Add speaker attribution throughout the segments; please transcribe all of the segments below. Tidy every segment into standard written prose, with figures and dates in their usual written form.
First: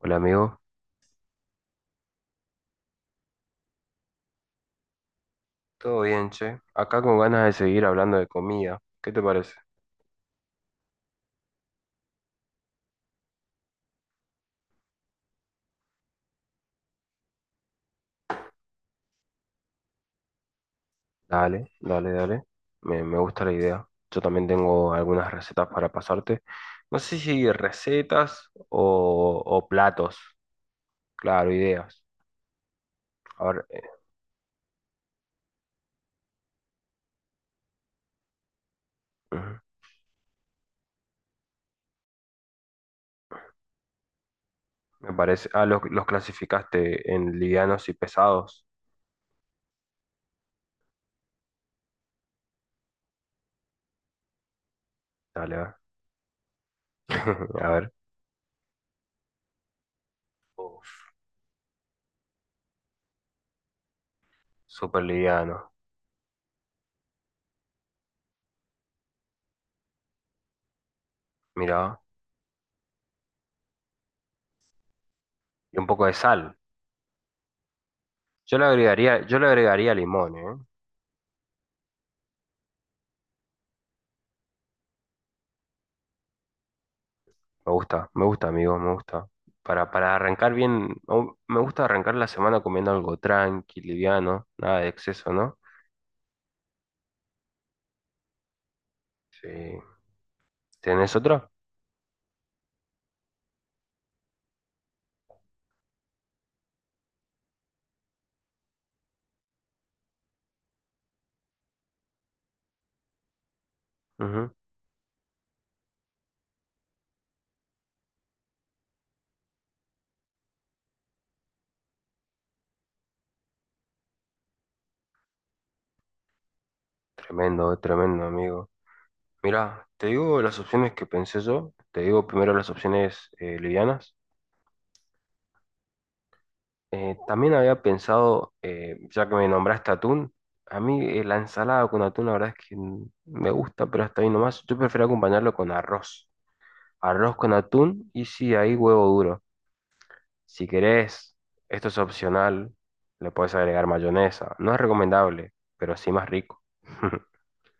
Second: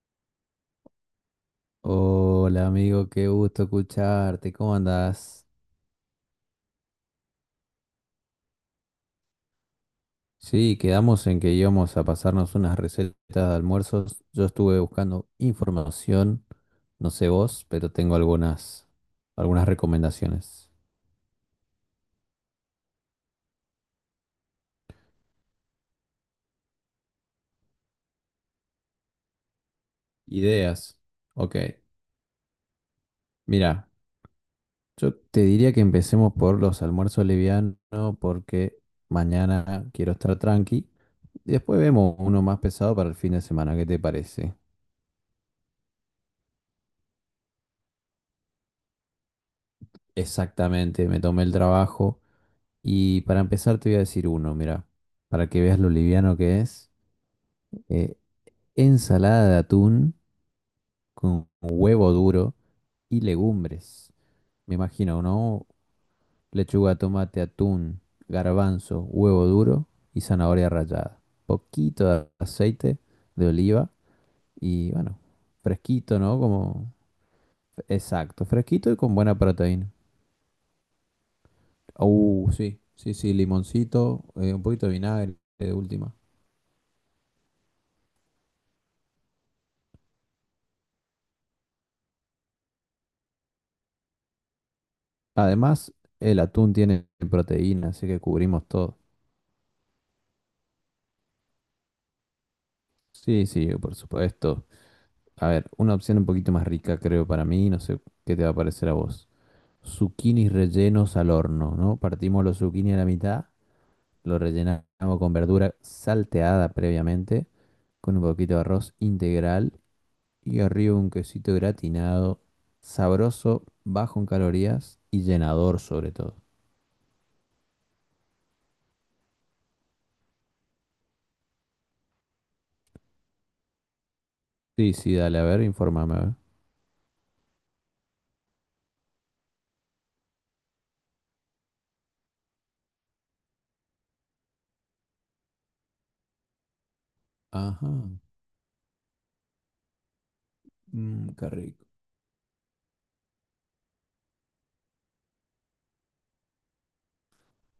Speaker 1: Hola amigo,
Speaker 2: Hola amigo, qué gusto escucharte, ¿cómo andás?
Speaker 1: ¿todo bien, che? Acá con ganas de seguir hablando de comida. ¿Qué te parece?
Speaker 2: Sí, quedamos en que íbamos a pasarnos unas recetas de almuerzos. Yo estuve buscando información, no sé vos, pero tengo algunas recomendaciones.
Speaker 1: Dale, dale, dale. Me gusta la idea. Yo también tengo algunas recetas para pasarte. No sé si recetas o platos.
Speaker 2: Ideas.
Speaker 1: Claro,
Speaker 2: Ok,
Speaker 1: ideas. A ver,
Speaker 2: mira, yo te diría que empecemos por los almuerzos livianos porque
Speaker 1: ujú.
Speaker 2: mañana quiero estar tranqui. Y después vemos uno más pesado para el fin de semana, ¿qué te parece?
Speaker 1: Me parece. Ah, los clasificaste en livianos y pesados.
Speaker 2: Exactamente, me tomé el trabajo. Y para empezar te voy a decir uno, mira, para
Speaker 1: Dale, a
Speaker 2: que
Speaker 1: ver.
Speaker 2: veas lo liviano que es.
Speaker 1: A ver.
Speaker 2: eh, Ensalada de atún
Speaker 1: Uf,
Speaker 2: con huevo duro y legumbres. Me
Speaker 1: súper
Speaker 2: imagino, ¿no?
Speaker 1: liviano.
Speaker 2: Lechuga, tomate, atún, garbanzo, huevo duro y zanahoria rallada.
Speaker 1: Mira,
Speaker 2: Poquito de aceite de oliva y bueno,
Speaker 1: y un poco de
Speaker 2: fresquito, ¿no?
Speaker 1: sal.
Speaker 2: Como, exacto,
Speaker 1: Yo le
Speaker 2: fresquito y con
Speaker 1: agregaría,
Speaker 2: buena
Speaker 1: yo le
Speaker 2: proteína.
Speaker 1: agregaría limón, ¿eh?
Speaker 2: Sí, sí, sí, limoncito, un poquito de vinagre de última.
Speaker 1: Me gusta, amigo, me gusta. Para arrancar bien, me gusta arrancar la semana comiendo algo tranqui, liviano, nada de exceso, ¿no?
Speaker 2: Además, el atún tiene proteína, así que cubrimos todo.
Speaker 1: Sí. ¿Tenés otra?
Speaker 2: Sí, sí, por supuesto. A ver, una opción un poquito más rica, creo, para mí. No sé qué te va a parecer a vos. Zucchinis rellenos al horno, ¿no? Partimos los zucchini a la mitad, lo
Speaker 1: Ujú.
Speaker 2: rellenamos con verdura salteada previamente, con un poquito de arroz integral y arriba un quesito gratinado, sabroso, bajo en calorías y llenador sobre todo.
Speaker 1: Tremendo, tremendo, amigo. Mirá, te digo las opciones que pensé yo. Te digo primero las opciones livianas.
Speaker 2: Sí, sí, dale, a ver, infórmame. A ver.
Speaker 1: También había pensado, ya que me nombraste atún, a mí la ensalada con atún, la verdad es que me gusta, pero hasta ahí nomás. Yo prefiero acompañarlo con arroz. Arroz con
Speaker 2: Ajá,
Speaker 1: atún y sí, ahí huevo duro. Si
Speaker 2: mm,
Speaker 1: querés,
Speaker 2: qué rico.
Speaker 1: esto es opcional, le puedes agregar mayonesa. No es recomendable, pero sí más rico.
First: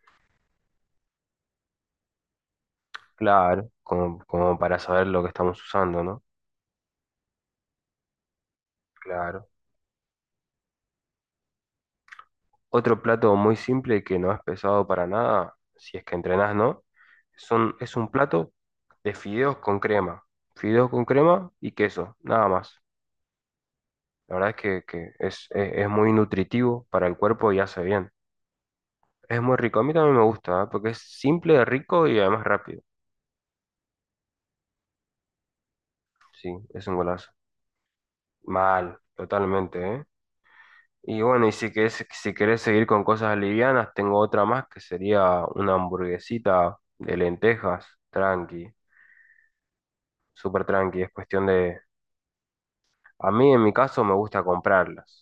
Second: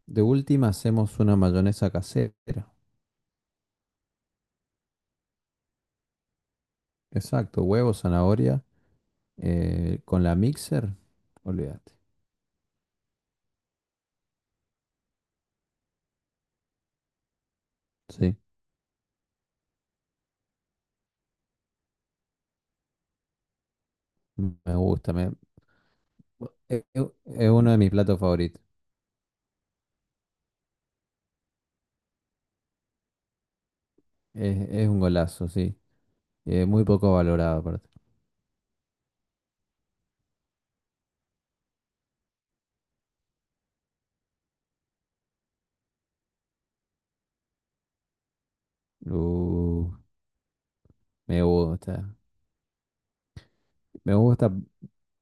Speaker 2: De última hacemos una mayonesa casera.
Speaker 1: Claro, como para saber lo que estamos usando, ¿no?
Speaker 2: Exacto, huevo, zanahoria,
Speaker 1: Claro.
Speaker 2: con la mixer, olvídate.
Speaker 1: Otro plato muy simple que no es pesado para nada, si es que entrenás, ¿no? Es un
Speaker 2: Sí,
Speaker 1: plato de fideos con crema. Fideos con crema y queso, nada más. La verdad es
Speaker 2: me
Speaker 1: que, que
Speaker 2: gusta,
Speaker 1: es, es- es muy
Speaker 2: es,
Speaker 1: nutritivo para el
Speaker 2: es-
Speaker 1: cuerpo y
Speaker 2: uno de
Speaker 1: hace
Speaker 2: mis
Speaker 1: bien.
Speaker 2: platos favoritos.
Speaker 1: Es muy rico. A mí también me gusta, ¿eh? Porque es simple, rico y además rápido.
Speaker 2: Es un golazo, sí.
Speaker 1: Sí,
Speaker 2: Muy
Speaker 1: es un
Speaker 2: poco
Speaker 1: golazo.
Speaker 2: valorado aparte.
Speaker 1: Mal, totalmente, ¿eh? Y bueno, si querés seguir con cosas livianas, tengo otra más que sería una hamburguesita de lentejas, tranqui,
Speaker 2: Uh,
Speaker 1: súper tranqui. Es
Speaker 2: me
Speaker 1: cuestión de...
Speaker 2: gusta,
Speaker 1: A mí, en mi caso,
Speaker 2: me
Speaker 1: me gusta
Speaker 2: gusta,
Speaker 1: comprarlas.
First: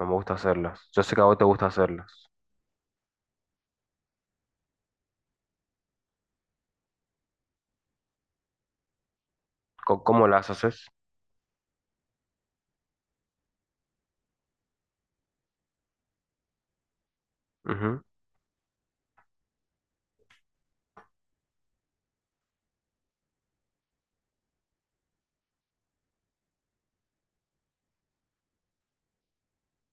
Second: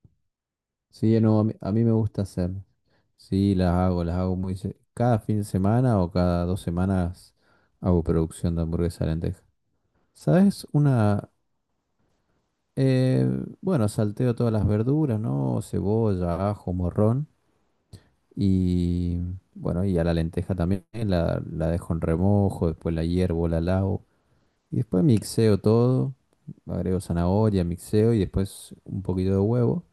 Speaker 1: No me gusta hacerlas. Yo sé que
Speaker 2: sí,
Speaker 1: a vos
Speaker 2: no,
Speaker 1: te
Speaker 2: a mí,
Speaker 1: gusta
Speaker 2: a mí me gusta
Speaker 1: hacerlas.
Speaker 2: hacer. Sí, las hago muy... Cada fin de semana o cada dos semanas hago producción de hamburguesa de lenteja.
Speaker 1: ¿Cómo las
Speaker 2: ¿Sabes
Speaker 1: haces?
Speaker 2: una? Eh, bueno, salteo todas las verduras, ¿no? Cebolla, ajo, morrón
Speaker 1: Ujú.
Speaker 2: y bueno, y a la lenteja también la dejo en remojo, después la hiervo, la lavo y después mixeo todo, agrego zanahoria, mixeo y después un poquito de huevo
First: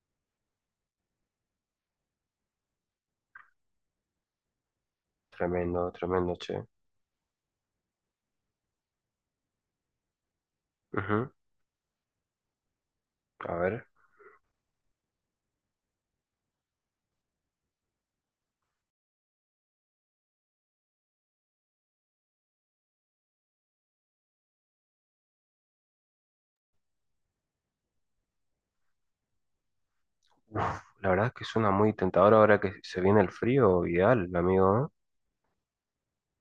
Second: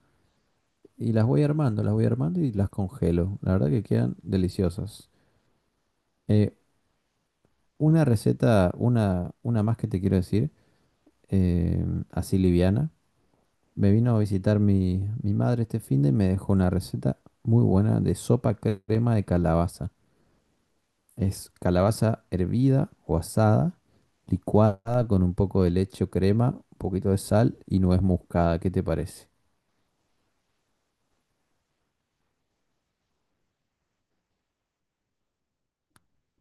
Speaker 2: y las voy armando y las congelo. La verdad que quedan deliciosas.
Speaker 1: Tremendo, tremendo,
Speaker 2: Eh,
Speaker 1: che.
Speaker 2: una receta, una más que te quiero decir,
Speaker 1: Ujú.
Speaker 2: eh, así liviana.
Speaker 1: A ver.
Speaker 2: Me vino a visitar mi madre este fin de y me dejó una receta muy buena de sopa crema de calabaza. Es calabaza hervida o asada, licuada con un poco de leche o crema, un poquito de sal y nuez moscada. ¿Qué te parece?
Speaker 1: Uf, la verdad es que suena muy tentador ahora que se viene el frío, ideal, amigo,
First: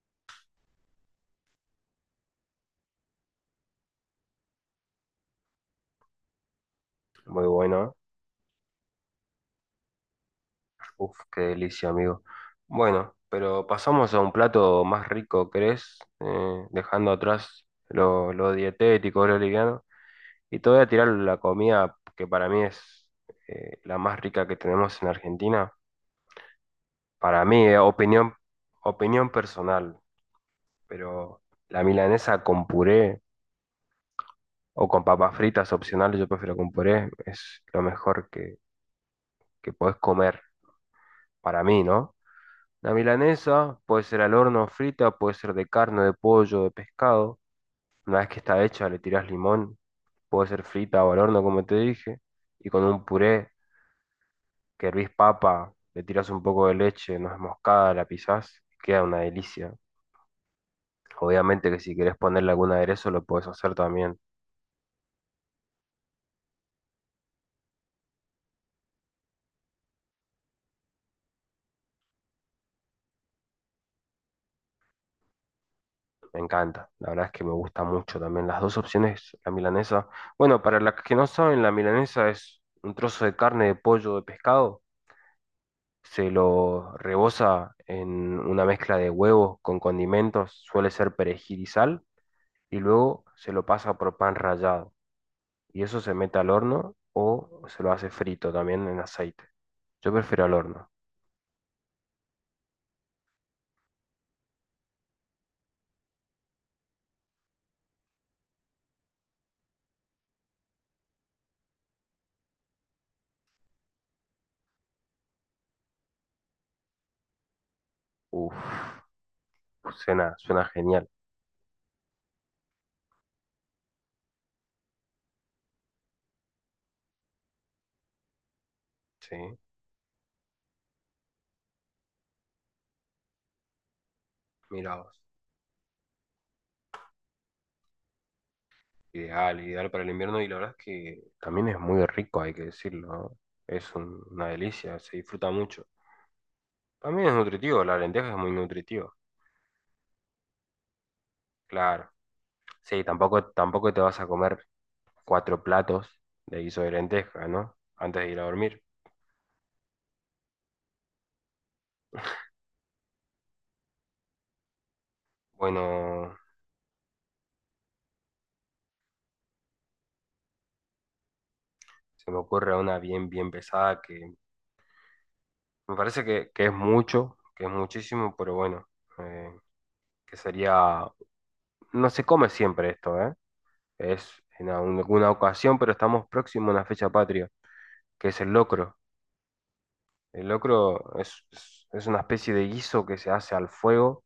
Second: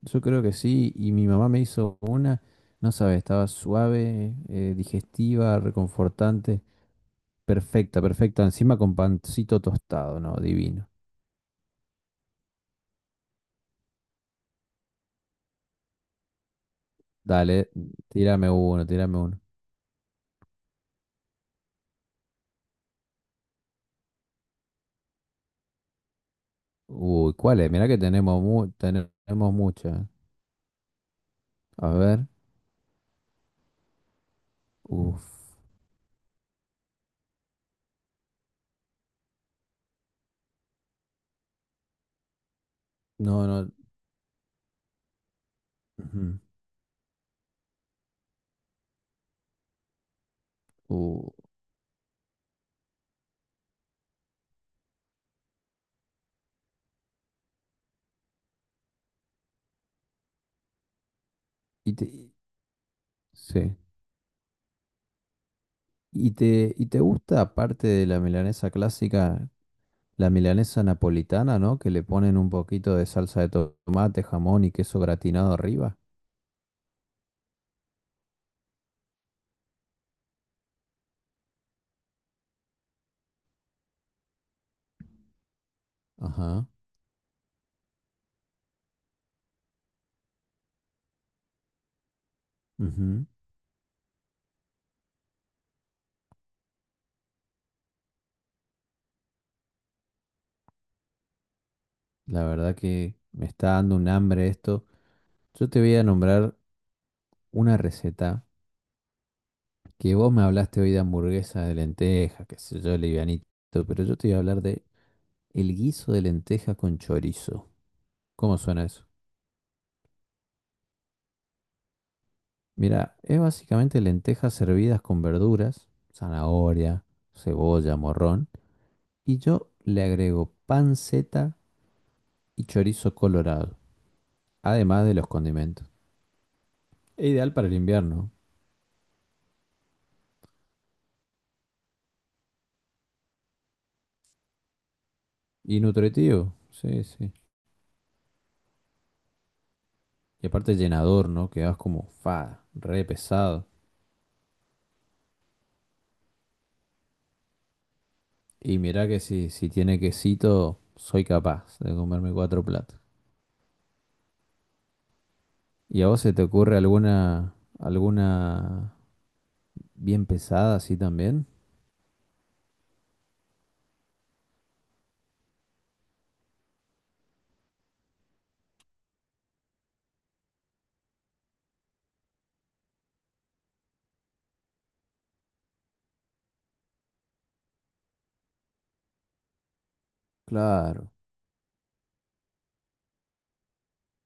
Speaker 2: Yo creo que sí, y mi mamá me hizo una, no sabes, estaba suave, digestiva, reconfortante.
Speaker 1: ¿eh? Muy bueno.
Speaker 2: Perfecta, perfecta. Encima con pancito tostado, ¿no? Divino.
Speaker 1: Uf, qué delicia, amigo. Bueno, pero pasamos a un plato más rico, ¿crees? Dejando atrás
Speaker 2: Dale,
Speaker 1: lo,
Speaker 2: tírame
Speaker 1: lo
Speaker 2: uno, tírame
Speaker 1: dietético, lo
Speaker 2: uno.
Speaker 1: liviano. Y te voy a tirar la comida que para mí es la más rica que tenemos en Argentina.
Speaker 2: Uy,
Speaker 1: Para mí,
Speaker 2: ¿cuáles? Mirá que tenemos, tenemos
Speaker 1: opinión personal,
Speaker 2: muchas.
Speaker 1: pero la
Speaker 2: A ver.
Speaker 1: milanesa con puré o con
Speaker 2: Uf.
Speaker 1: papas fritas opcionales, yo prefiero con puré, es lo mejor que podés comer para mí, ¿no? La
Speaker 2: No, no.
Speaker 1: milanesa puede ser al horno frita, puede ser de carne, de
Speaker 2: Ujú.
Speaker 1: pollo, de pescado. Una vez que está hecha, le tirás limón. Puede ser frita o al
Speaker 2: Uh,
Speaker 1: horno, como te dije. Y con un puré que hervís papa, le tirás un poco de leche, no es moscada, la pisás. Queda una delicia. Obviamente que si
Speaker 2: y te,
Speaker 1: querés
Speaker 2: y-
Speaker 1: ponerle algún aderezo, lo puedes hacer
Speaker 2: sí.
Speaker 1: también.
Speaker 2: Y te gusta, aparte de la milanesa clásica, la milanesa napolitana, ¿no? Que le ponen un poquito de salsa de tomate, jamón y queso gratinado arriba.
Speaker 1: Me encanta. La verdad es que me gusta mucho también. Las dos opciones, la milanesa. Bueno, para las que no saben, la milanesa es un trozo de carne, de pollo, de pescado, se
Speaker 2: Ajá.
Speaker 1: lo reboza en una mezcla de huevos con condimentos, suele ser perejil y sal, y luego
Speaker 2: Ujú.
Speaker 1: se lo pasa por pan rallado. Y eso se mete al horno o se lo hace frito también en aceite. Yo prefiero al horno.
Speaker 2: La verdad que me está dando un hambre esto. Yo te voy a nombrar una receta. Que vos me hablaste hoy de hamburguesa de lenteja, qué sé yo, livianito, pero yo te voy a hablar de el guiso de lenteja con chorizo. ¿Cómo
Speaker 1: Uf,
Speaker 2: suena eso?
Speaker 1: suena, suena genial.
Speaker 2: Mira, es básicamente lentejas servidas con verduras, zanahoria, cebolla, morrón,
Speaker 1: Sí,
Speaker 2: y yo le agrego panceta y chorizo colorado,
Speaker 1: mira
Speaker 2: además de
Speaker 1: vos.
Speaker 2: los condimentos. Es ideal para el invierno
Speaker 1: Ideal, ideal para el invierno y la verdad es que también es muy rico, hay que decirlo, ¿no? Una delicia, se disfruta
Speaker 2: y
Speaker 1: mucho.
Speaker 2: nutritivo, sí,
Speaker 1: También
Speaker 2: sí.
Speaker 1: es nutritivo, la lenteja es muy nutritiva,
Speaker 2: Y aparte llenador, ¿no? Quedas como
Speaker 1: claro.
Speaker 2: fa,
Speaker 1: Sí,
Speaker 2: re
Speaker 1: tampoco,
Speaker 2: pesado.
Speaker 1: tampoco te vas a comer cuatro platos de guiso de lenteja, ¿no? Antes de ir a
Speaker 2: Y
Speaker 1: dormir.
Speaker 2: mirá que si, si tiene quesito, soy capaz de comerme cuatro platos. ¿Y a vos se
Speaker 1: Bueno,
Speaker 2: te ocurre alguna, alguna bien pesada así también?
Speaker 1: se me ocurre una bien, bien pesada que me parece que es mucho, que es muchísimo, pero bueno, eh, que sería, no se come siempre esto, ¿eh? Es en alguna ocasión, pero estamos próximos a una fecha patria, que es el locro. El
Speaker 2: Claro.
Speaker 1: locro es, es- es una especie de guiso que se hace al fuego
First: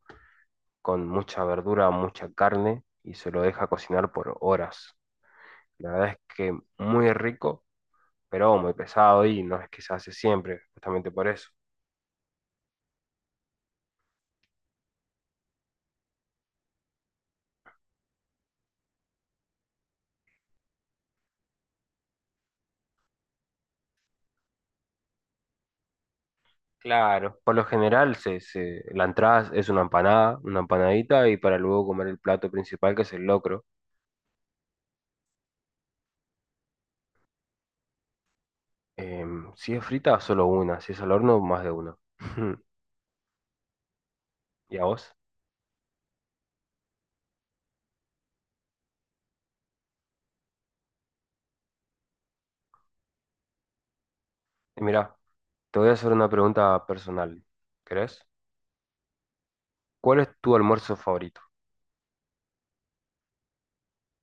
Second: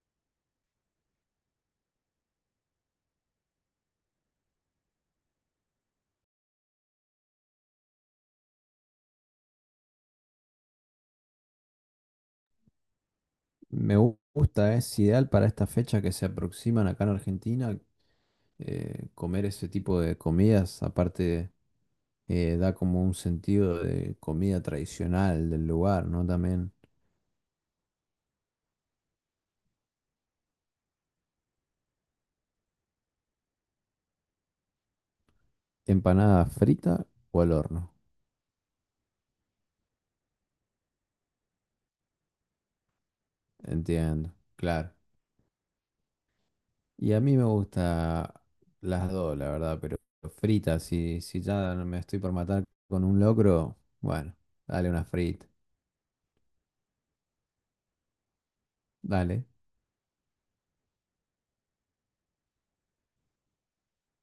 Speaker 1: con mucha verdura, mucha carne y se lo deja cocinar por horas. La verdad es que muy rico pero muy pesado y no es que se hace siempre, justamente por eso.
Speaker 2: Gusta, es ideal para esta fecha que se aproximan acá en Argentina. Comer ese tipo de comidas, aparte, da como un sentido de comida tradicional del lugar, ¿no? También
Speaker 1: Claro, por lo general la entrada es una empanada, una empanadita y para luego comer el plato principal que es el locro.
Speaker 2: empanada frita o al horno.
Speaker 1: Em, si es frita, solo una, si es al horno, más de una.
Speaker 2: Entiendo,
Speaker 1: ¿Y a
Speaker 2: claro.
Speaker 1: vos?
Speaker 2: Y a mí me gusta las dos, la verdad, pero fritas, si, si ya no me estoy por matar con un locro, bueno,
Speaker 1: Y
Speaker 2: dale una
Speaker 1: mira,
Speaker 2: frita,
Speaker 1: te voy a hacer una pregunta personal, ¿querés?
Speaker 2: dale.
Speaker 1: ¿Cuál es tu almuerzo favorito?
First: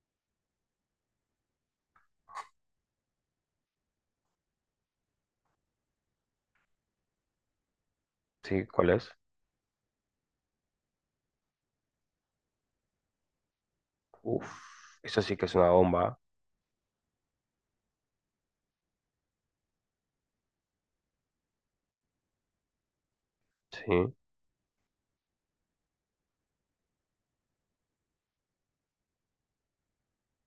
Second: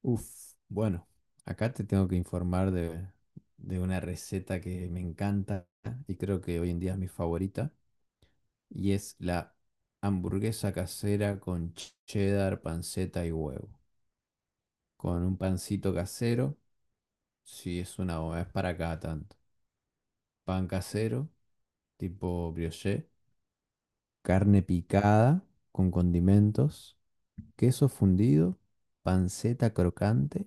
Speaker 2: Uf, bueno, acá te tengo que informar de una receta que me encanta y creo que hoy en día es mi favorita,
Speaker 1: ¿Sí? ¿Cuál
Speaker 2: y
Speaker 1: es?
Speaker 2: es la hamburguesa casera con cheddar, panceta y huevo,
Speaker 1: Uf, eso
Speaker 2: con
Speaker 1: sí
Speaker 2: un
Speaker 1: que es una
Speaker 2: pancito
Speaker 1: bomba, ¿eh?
Speaker 2: casero, si es una, es para cada tanto, pan casero, tipo brioche.
Speaker 1: Sí,
Speaker 2: Carne picada con condimentos, queso fundido, panceta crocante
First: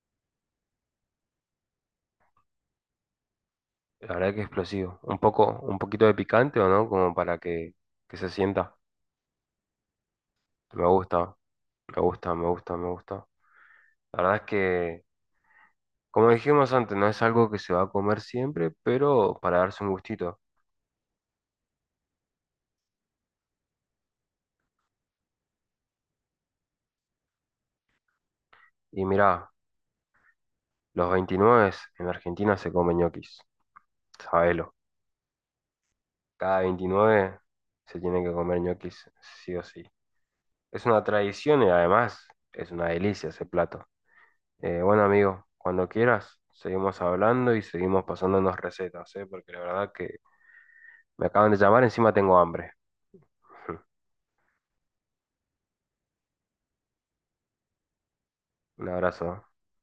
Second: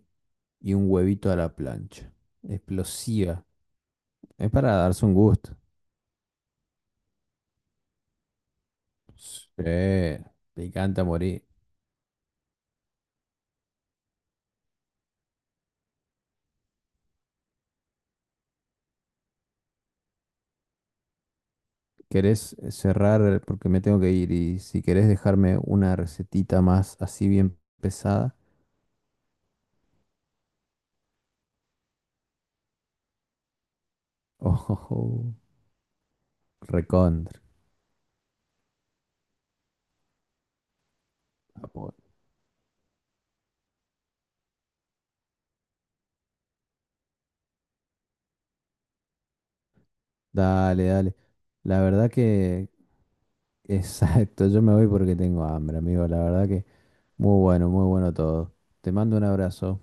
Speaker 2: y un huevito a la plancha. Explosiva.
Speaker 1: la verdad que es
Speaker 2: Es para
Speaker 1: explosivo.
Speaker 2: darse un
Speaker 1: Un
Speaker 2: gusto.
Speaker 1: poco, un poquito de picante o no, como para que se sienta.
Speaker 2: Sí,
Speaker 1: Me
Speaker 2: picante a
Speaker 1: gusta,
Speaker 2: morir.
Speaker 1: me gusta, me gusta, me gusta. La verdad es que, como dijimos antes, no es algo que se va a comer siempre, pero para darse un gustito.
Speaker 2: ¿Querés cerrar porque me tengo que ir? Y si querés dejarme una recetita más así bien pesada,
Speaker 1: Y mirá, los 29 en Argentina se comen ñoquis,
Speaker 2: oh,
Speaker 1: sabelo.
Speaker 2: oh, oh,
Speaker 1: Cada 29
Speaker 2: recontra.
Speaker 1: se tiene que comer ñoquis, sí o sí. Es una tradición y además es una delicia ese plato. Bueno, amigo, cuando quieras, seguimos hablando y seguimos pasándonos recetas, ¿eh? Porque la verdad que
Speaker 2: Dale, dale.
Speaker 1: me acaban de
Speaker 2: La
Speaker 1: llamar,
Speaker 2: verdad
Speaker 1: encima tengo
Speaker 2: que,
Speaker 1: hambre.
Speaker 2: exacto, yo me voy porque tengo hambre, amigo. La verdad que muy bueno, muy bueno todo.
Speaker 1: Un
Speaker 2: Te mando un
Speaker 1: abrazo.
Speaker 2: abrazo.